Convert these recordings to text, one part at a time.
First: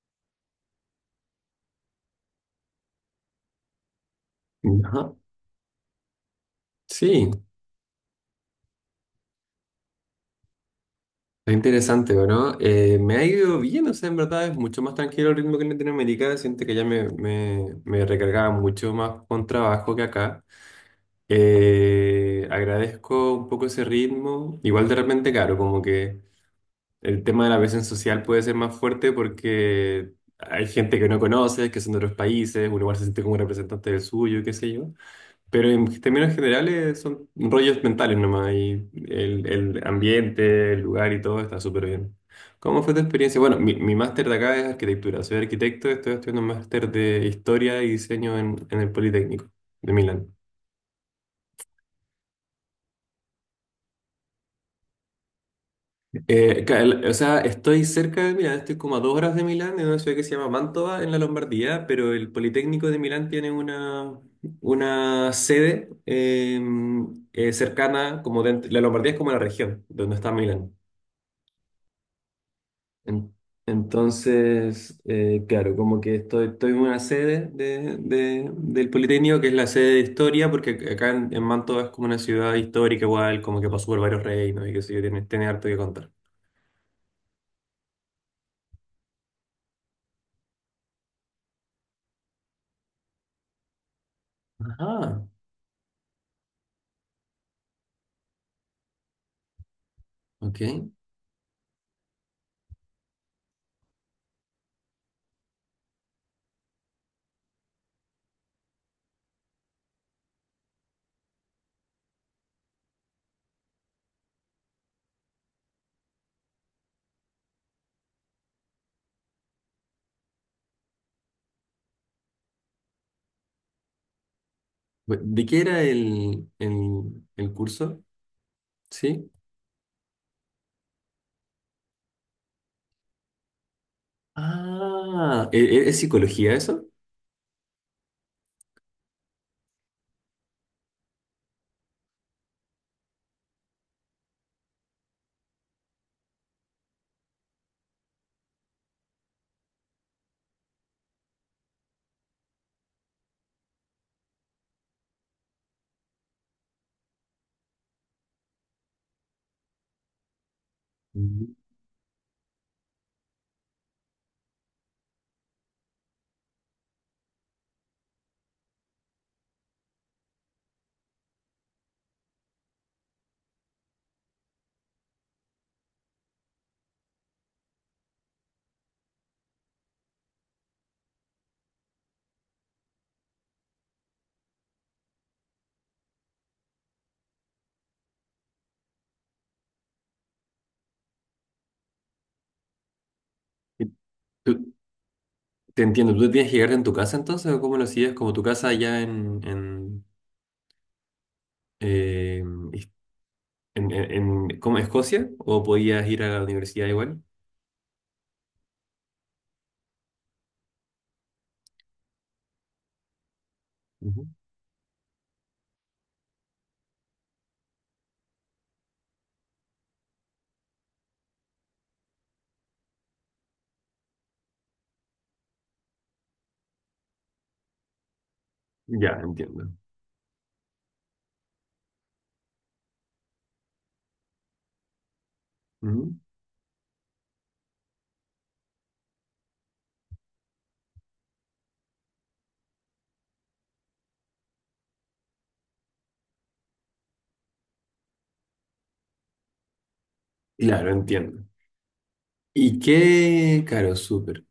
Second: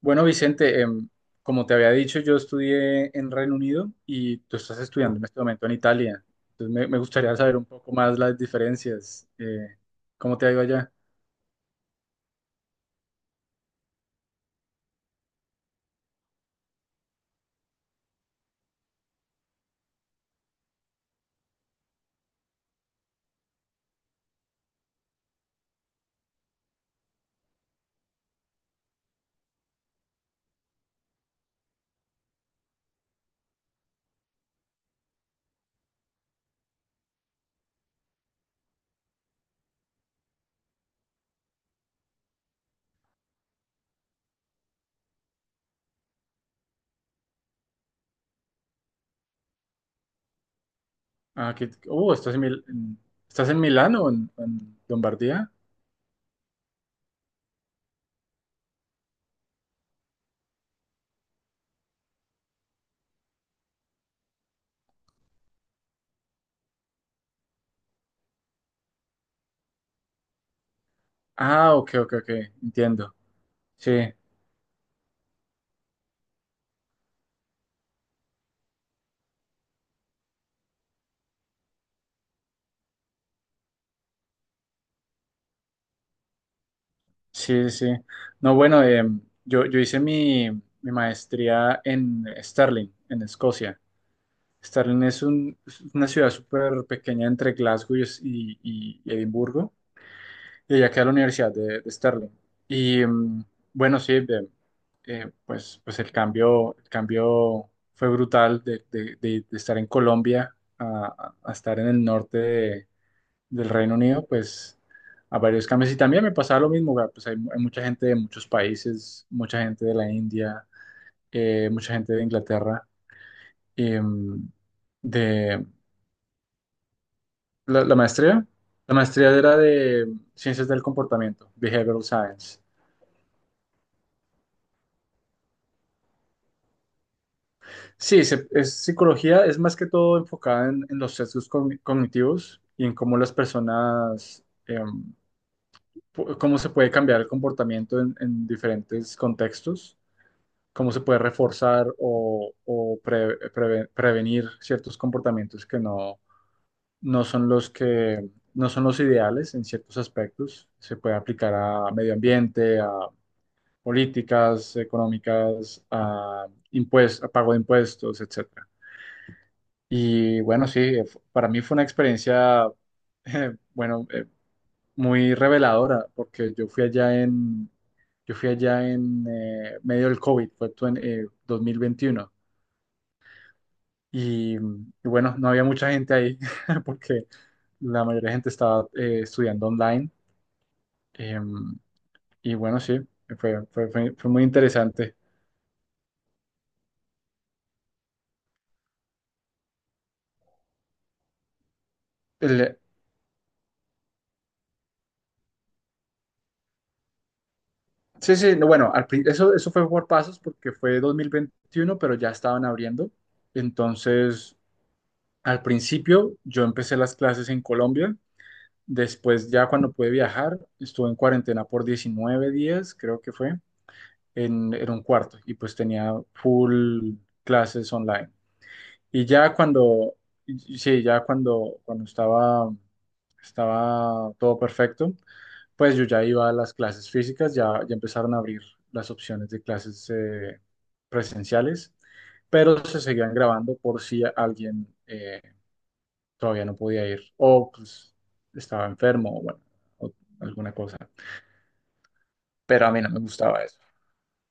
Bueno, Vicente, como te había dicho, yo estudié en Reino Unido y tú estás Ajá. estudiando en este momento en Italia. Entonces me Sí, gustaría saber un poco más las diferencias. ¿Cómo te ha ido allá? es interesante, ¿no? Me ha ido bien, o sea, en verdad es mucho más tranquilo el ritmo que en Latinoamérica. Siento que ya me recargaba mucho más con trabajo que acá. Agradezco un poco ese ritmo. Igual de repente, claro, como que el tema de la presión social puede ser más fuerte porque hay gente que no conoces, que son de otros países, uno igual se siente como representante del suyo, qué sé yo. Pero en términos generales son rollos mentales nomás y el ambiente, el lugar y todo está súper bien. ¿Cómo fue tu experiencia? Bueno, mi máster de acá es arquitectura, soy arquitecto, estoy estudiando un máster de historia y diseño en el Politécnico de Milán. Ah, que, oh, ¿estás en Milán o en Lombardía? O sea, estoy cerca de Milán, estoy como a dos horas de Milán, en una ciudad que se llama Mantova, en la Lombardía, pero el Politécnico de Milán tiene una sede cercana, la Lombardía es como la región donde está Milán. Ah, ok, ok, ok, entiendo. En- Sí, Entonces, claro, como que estoy, estoy en una sede de, del Politécnico, que es la sede de historia, porque acá en Mantua es como una ciudad histórica igual, como que pasó por varios reinos y qué sé yo, tiene, tiene harto que contar. sí, sí. No, bueno, yo hice mi maestría en Stirling, en Escocia. Ajá, Es una ciudad súper pequeña entre Glasgow y Edimburgo, ok. y allá queda la Universidad de Stirling. Y bueno, pues el cambio fue brutal de estar en Colombia a estar en el del Reino Unido, pues a varios cambios. Y también me pasaba lo mismo, güey, pues hay mucha gente de muchos países, mucha gente de la India, mucha gente de Inglaterra. em, ¿De qué de, era el La, la curso? maestría, la ¿Sí? maestría era de Ciencias del Comportamiento, Behavioral Science. Ah, ¿es psicología eso? Sí, es psicología, es más que todo enfocada en los sesgos cognitivos y en cómo las personas, cómo se puede cambiar el comportamiento en diferentes contextos, cómo se puede reforzar o prevenir ciertos comportamientos que no, no son los que no son los ideales en ciertos aspectos. Se puede aplicar Mm. a medio ambiente, políticas económicas, a a pago de impuestos, etcétera. Y bueno, sí, para mí fue una experiencia, eh, bueno, eh, muy reveladora, porque yo fui allá en medio del COVID, fue tu- en 2021, y, y bueno, no había mucha gente ahí, porque la mayoría de gente estaba estudiando online, em, y bueno, sí, Y fue muy tú- interesante. te entiendo, ¿tú tenías que llegar en tu casa entonces o cómo lo hacías? Como tu casa allá eh, El- en, en, ¿cómo? ¿Escocia o podías ir a la universidad igual? Sí, sí, no, bueno, eso, eso fue por pasos porque fue 2021, pero ya estaban abriendo. Ujú. Entonces, al principio yo empecé las clases en Colombia, después ya cuando pude viajar, estuve en cuarentena por 19 días, creo que fue, en un cuarto y pues tenía full clases online. Ya, Y ya entiendo. Sí, ya cuando estaba todo perfecto, pues yo Ujú. ya iba a las clases físicas, ya empezaron a abrir las opciones de clases presenciales, pero se seguían grabando por si alguien todavía no podía ir o pues, estaba enfermo o bueno, o alguna Claro, cosa. entiendo. ¿Y Pero a mí no me gustaba qué? eso. Claro, súper.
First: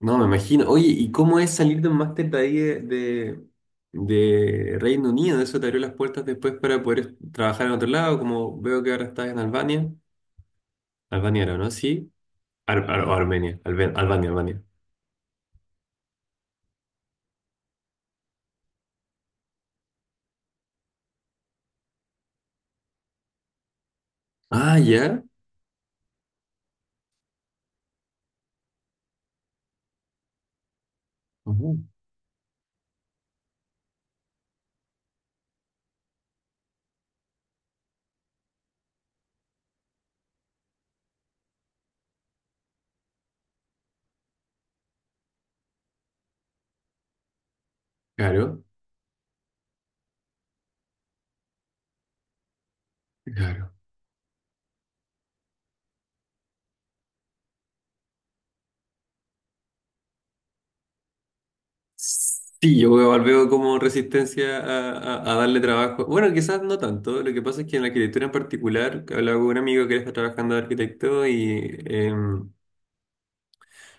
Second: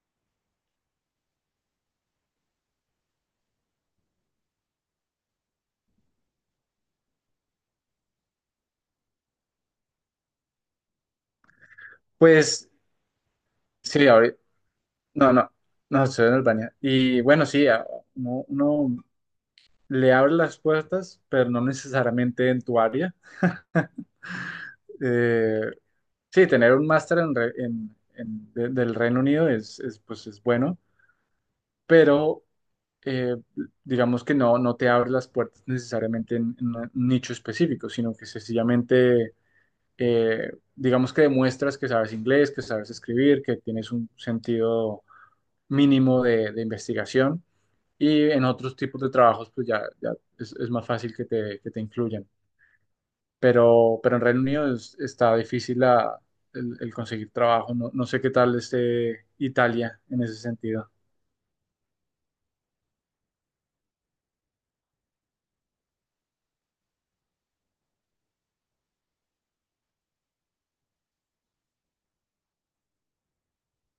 No, me imagino. Oye, ¿y cómo es salir de un máster de ahí de Reino Unido? ¿Eso te abrió las puertas después para poder trabajar en otro lado? Como veo que ahora estás en Albania. Albania era, ¿no? Sí. Pues ¿O Armenia? Sí, Albania, ahorita, Albania. no, no, no, estoy en Albania. Y bueno, sí, uno, uno le abre las puertas, pero no necesariamente en tu área. Ah, ya. Eh, Sí, tener un máster en re- en- de- del Reino Unido es, pues, es bueno, Ujú. pero eh, digamos que no, no te abre las puertas necesariamente en un nicho específico, sino que sencillamente, digamos que demuestras que sabes inglés, que sabes escribir, que tienes un sentido mínimo de investigación y en Claro, otros tipos de trabajos pues ya, ya es más fácil que que te incluyan claro. Pero en Reino Unido está difícil el conseguir trabajo. No, no sé qué tal esté Italia en ese sentido. Sí, yo veo como resistencia a, a darle trabajo. Bueno, quizás no tanto. Lo que pasa es que en la arquitectura en particular, que hablaba con un amigo que él está trabajando de arquitecto y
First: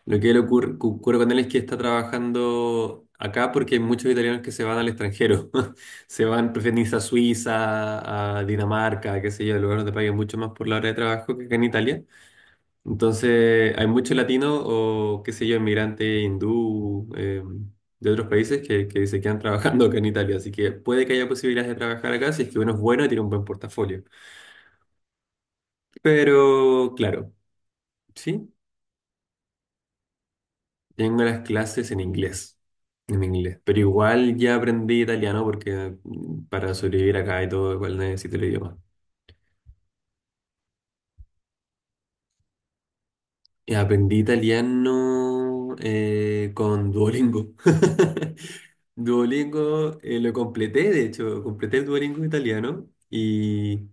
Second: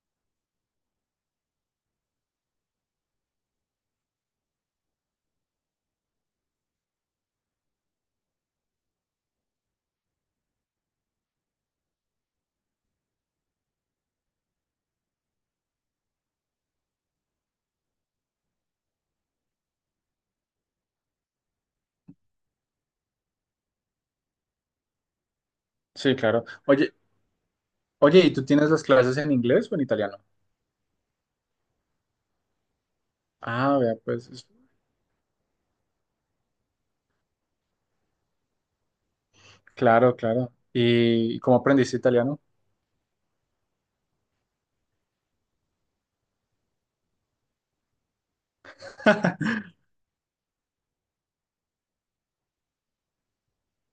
lo que le ocurre, ocurre con él es que está trabajando acá porque hay muchos italianos que se van al extranjero. Se van, prefieren irse a Suiza, a Dinamarca, qué sé yo, lugares donde paguen mucho más por la hora de trabajo que acá en Italia. Entonces, hay muchos latinos o, qué sé yo, inmigrantes hindú de otros países que se quedan trabajando acá en Italia. Así que puede que haya posibilidades de trabajar acá si es que uno es bueno y tiene un buen portafolio. Sí, claro. Pero, Oye, claro, oye, ¿y tú sí, tienes las clases en inglés o en italiano? tengo las clases en inglés. En inglés. Ah, Pero vea, pues, igual ya aprendí italiano porque mm, para sobrevivir acá y todo, igual necesito el idioma. claro, claro. ¿Y cómo aprendiste italiano? Aprendí italiano con Duolingo. Duolingo lo completé, de hecho, completé el Duolingo italiano y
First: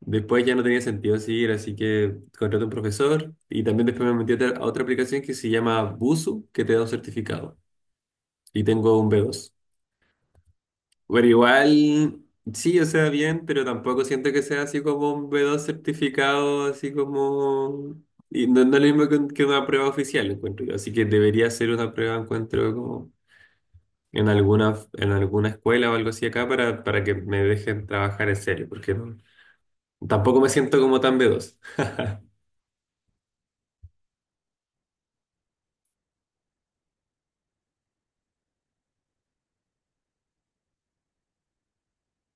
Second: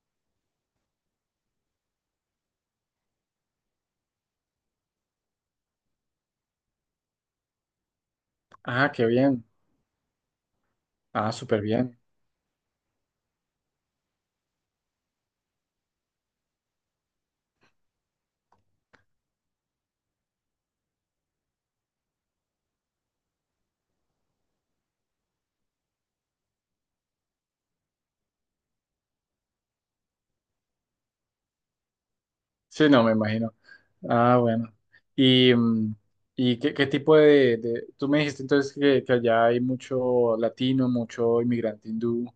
después ya no tenía sentido seguir, así que contraté un profesor y también después me metí a otra aplicación que se llama Busu, que te da un certificado y Ah, tengo qué un b bien. dos pero Ah, súper bien. igual, sí, o sea, bien, pero tampoco siento que sea así como un B2 certificado, así como... Y no, no es lo mismo que, que una prueba oficial, encuentro yo. Así que debería ser una prueba, encuentro, como en alguna escuela o algo así acá para que me dejen trabajar en serio, porque tampoco me siento como tan B2. Sí, no, me imagino. Ah, bueno. ¿Y, y qué, qué tipo Tú me dijiste entonces que allá hay mucho latino, mucho inmigrante hindú.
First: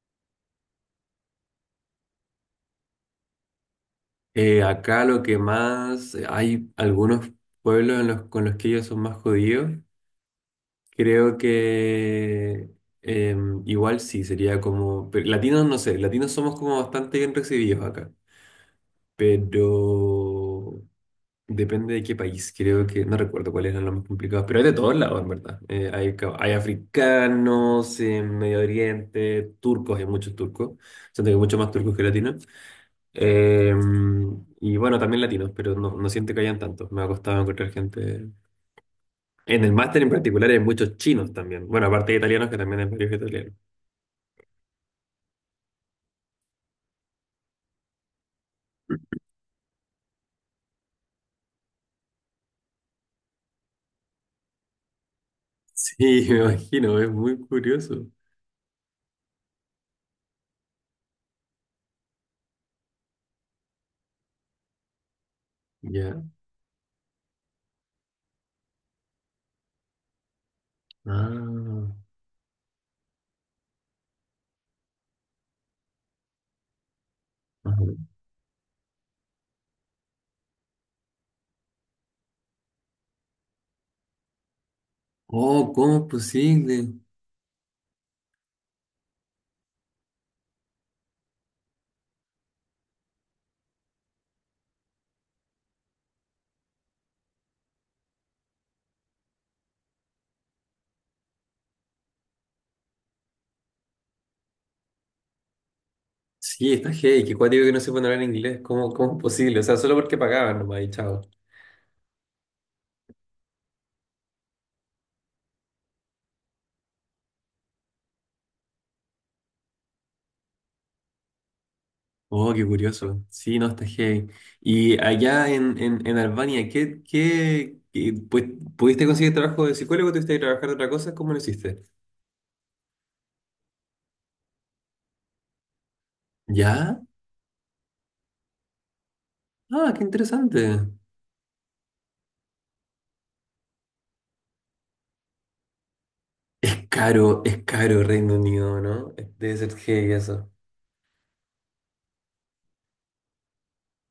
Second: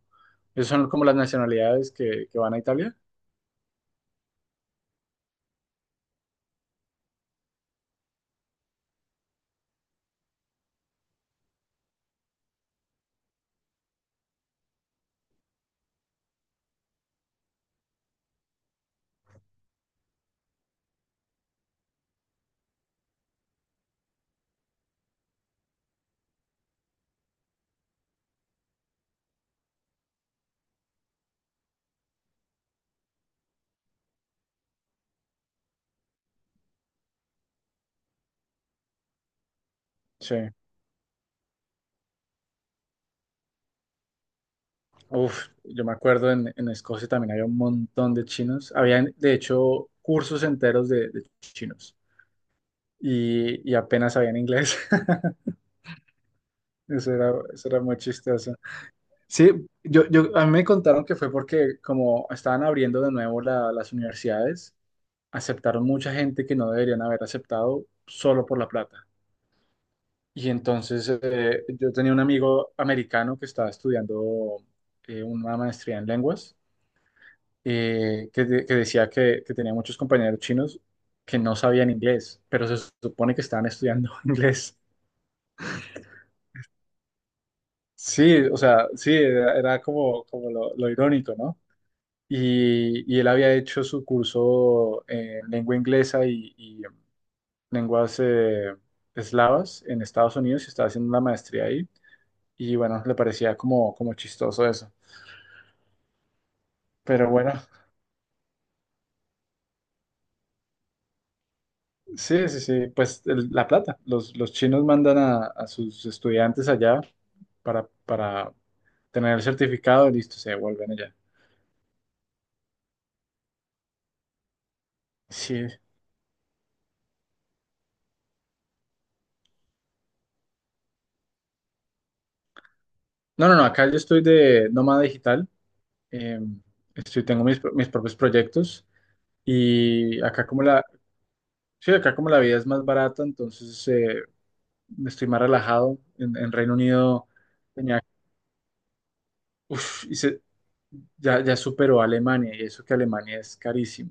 ¿Esas son como las nacionalidades que van a Italia? Acá lo que más... Hay algunos pueblos en los, con los que ellos son más jodidos. Creo que igual sí, sería como... Pero latinos no sé, latinos somos como bastante bien recibidos acá, pero depende de qué país, creo que no recuerdo cuáles eran los más complicados, pero hay de todos lados, en verdad. Hay, hay africanos, en Medio Oriente, turcos, hay muchos turcos, siento que hay muchos más turcos que latinos. Y bueno, también latinos, pero no, no siento que hayan tantos, me ha costado encontrar gente en el máster en Sí. particular hay muchos chinos también. Bueno, aparte de italianos, que también hay varios italianos. Uf, yo me acuerdo en Escocia también había un montón de chinos. Habían, de hecho, cursos enteros de chinos y apenas sabían inglés. Sí, me imagino, es muy eso era muy curioso. chistoso. Sí, a mí me contaron que fue porque como estaban abriendo de nuevo las universidades, aceptaron mucha Ya. gente que no deberían haber aceptado solo por la plata. Y entonces Ah, yo tenía un amigo americano que estaba estudiando una maestría en lenguas, ajá. Que decía que tenía muchos compañeros chinos que no sabían inglés, pero se supone que estaban estudiando inglés. Oh, ¿cómo es posible? Sí, o sea, sí, era, era como, como lo irónico, ¿no? Y él había hecho su curso en lengua inglesa y lenguas eslavas en Estados Unidos y estaba haciendo una maestría ahí. Y bueno, le parecía como, como chistoso eso. Sí, está heavy, Pero qué bueno, cuático que no se pueden hablar inglés. ¿Cómo, cómo es posible? O sea, solo porque pagaban nomás y chao. sí, sí, sí, pues la plata. Los chinos mandan a sus estudiantes allá para tener el certificado y listo, se devuelven allá. Oh, qué curioso. Sí, no, está heavy. Y allá Sí. En Albania, pues, ¿pudiste conseguir trabajo de psicólogo? ¿Tuviste que trabajar de otra cosa? ¿Cómo lo hiciste? No, no, no, acá yo estoy de nómada digital. eh, ¿Ya? estoy, tengo mis propios proyectos Ah, qué y acá interesante. como sí, acá como la vida es más barata, entonces estoy más relajado. En Reino Unido Es tenía, caro Reino Unido, ¿no? Debe ser uf, heavy eso. ya, ya superó a Alemania, y eso que Alemania es carísimo.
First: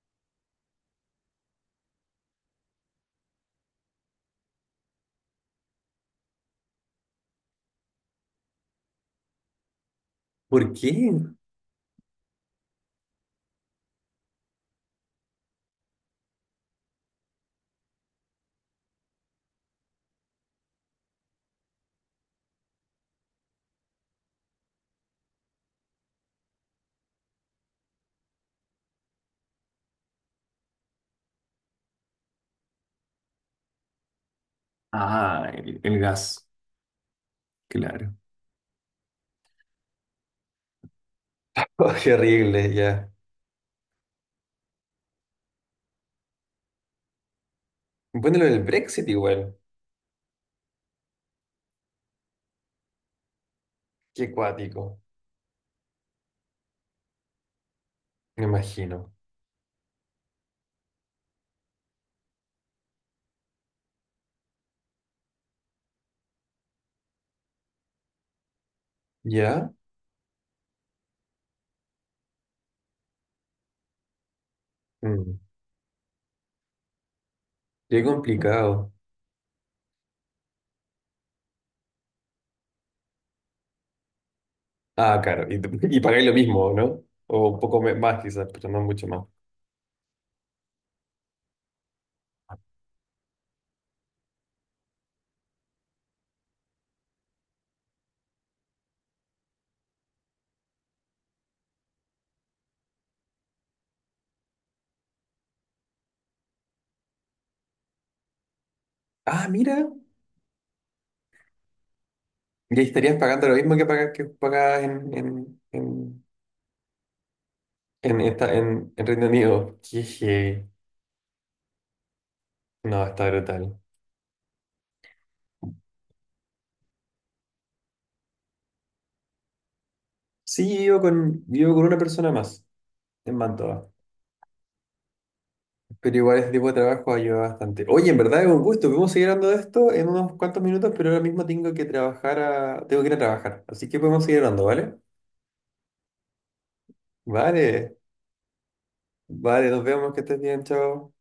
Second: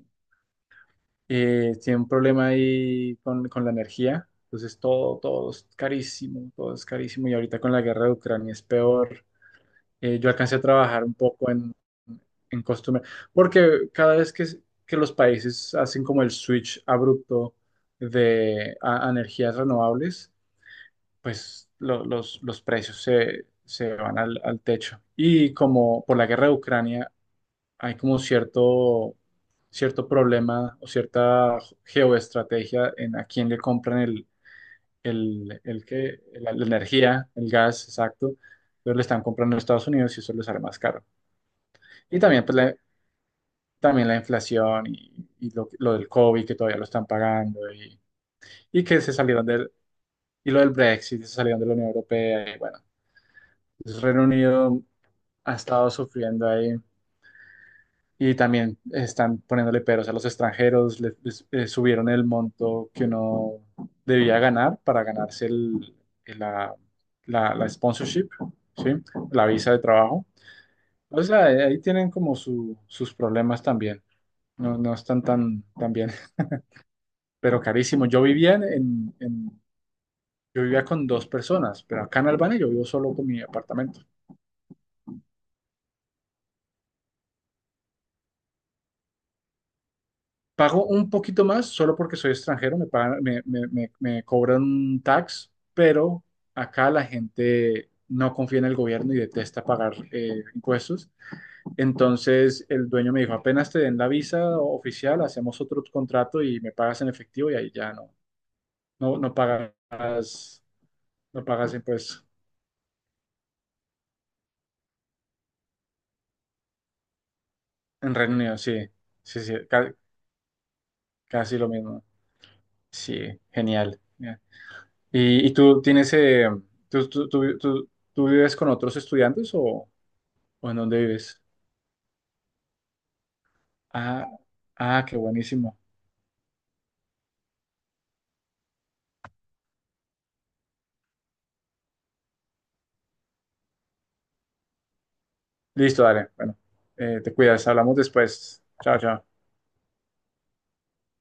Tiene un problema ahí con la energía, entonces todo, todo es carísimo, y ahorita con la guerra de Ucrania es peor. Yo alcancé a ¿Por trabajar qué? un poco en costumbre, porque cada vez que los países hacen como el switch abrupto a energías renovables, pues los precios se van al techo. Y como por la guerra de Ucrania hay como cierto, cierto problema o cierta geoestrategia en a quién le compran Ah, el gas, la energía, el gas, claro. exacto. Entonces le están comprando a Estados Unidos y eso les sale más caro. Oh, qué Y también, pues, horrible, ya. también la inflación y lo del COVID que todavía lo están pagando Bueno, lo del y que Brexit se salieron igual. del... Y lo del Brexit, se salieron de la Unión Europea, y bueno, entonces, Reino Qué Unido cuático, ha estado sufriendo ahí y me también imagino. están poniéndole peros a los extranjeros, subieron el monto que uno debía ganar para ganarse el- la, la sponsorship, ¿sí? La ¿Ya? visa de trabajo. O sea, ahí tienen como sus problemas también. No, no están Mm, tan, tan bien, pero qué carísimo. Yo vivía complicado. En- yo vivía con dos personas, pero acá en Albania yo vivo solo con mi apartamento. Ah, claro. Y y pagáis lo mismo, ¿no? O un poco más quizás, pero no mucho más. Pago un poquito más solo porque soy extranjero, me pagan- me- me- me cobran un tax, pero acá la gente no confía en el gobierno y detesta pagar impuestos. Entonces el dueño me dijo, apenas te den la visa oficial, hacemos otro contrato y me pagas en efectivo y ahí ya no Ah, mira. pagas, no pagas impuestos. Y ahí estarías pagando lo mismo que pagas En Reino Unido, sí, en Reino sí, sí, Unido. Qué heavy. casi lo mismo. No, Sí, está brutal. genial. Y tú tienes, tú vives con otros estudiantes o Sí, en dónde vives? Vivo con una persona más en Mantoa, Ah, ah, qué buenísimo. pero igual ese tipo de trabajo ayuda bastante. Oye, en verdad es un gusto, podemos seguir hablando de esto en unos cuantos minutos, pero ahora mismo tengo que trabajar tengo que ir a trabajar, así que podemos seguir hablando, ¿vale? Listo, dale. Bueno, te cuidas, hablamos Vale, después. Chao, chao. vale, nos vemos, que estés bien, chao.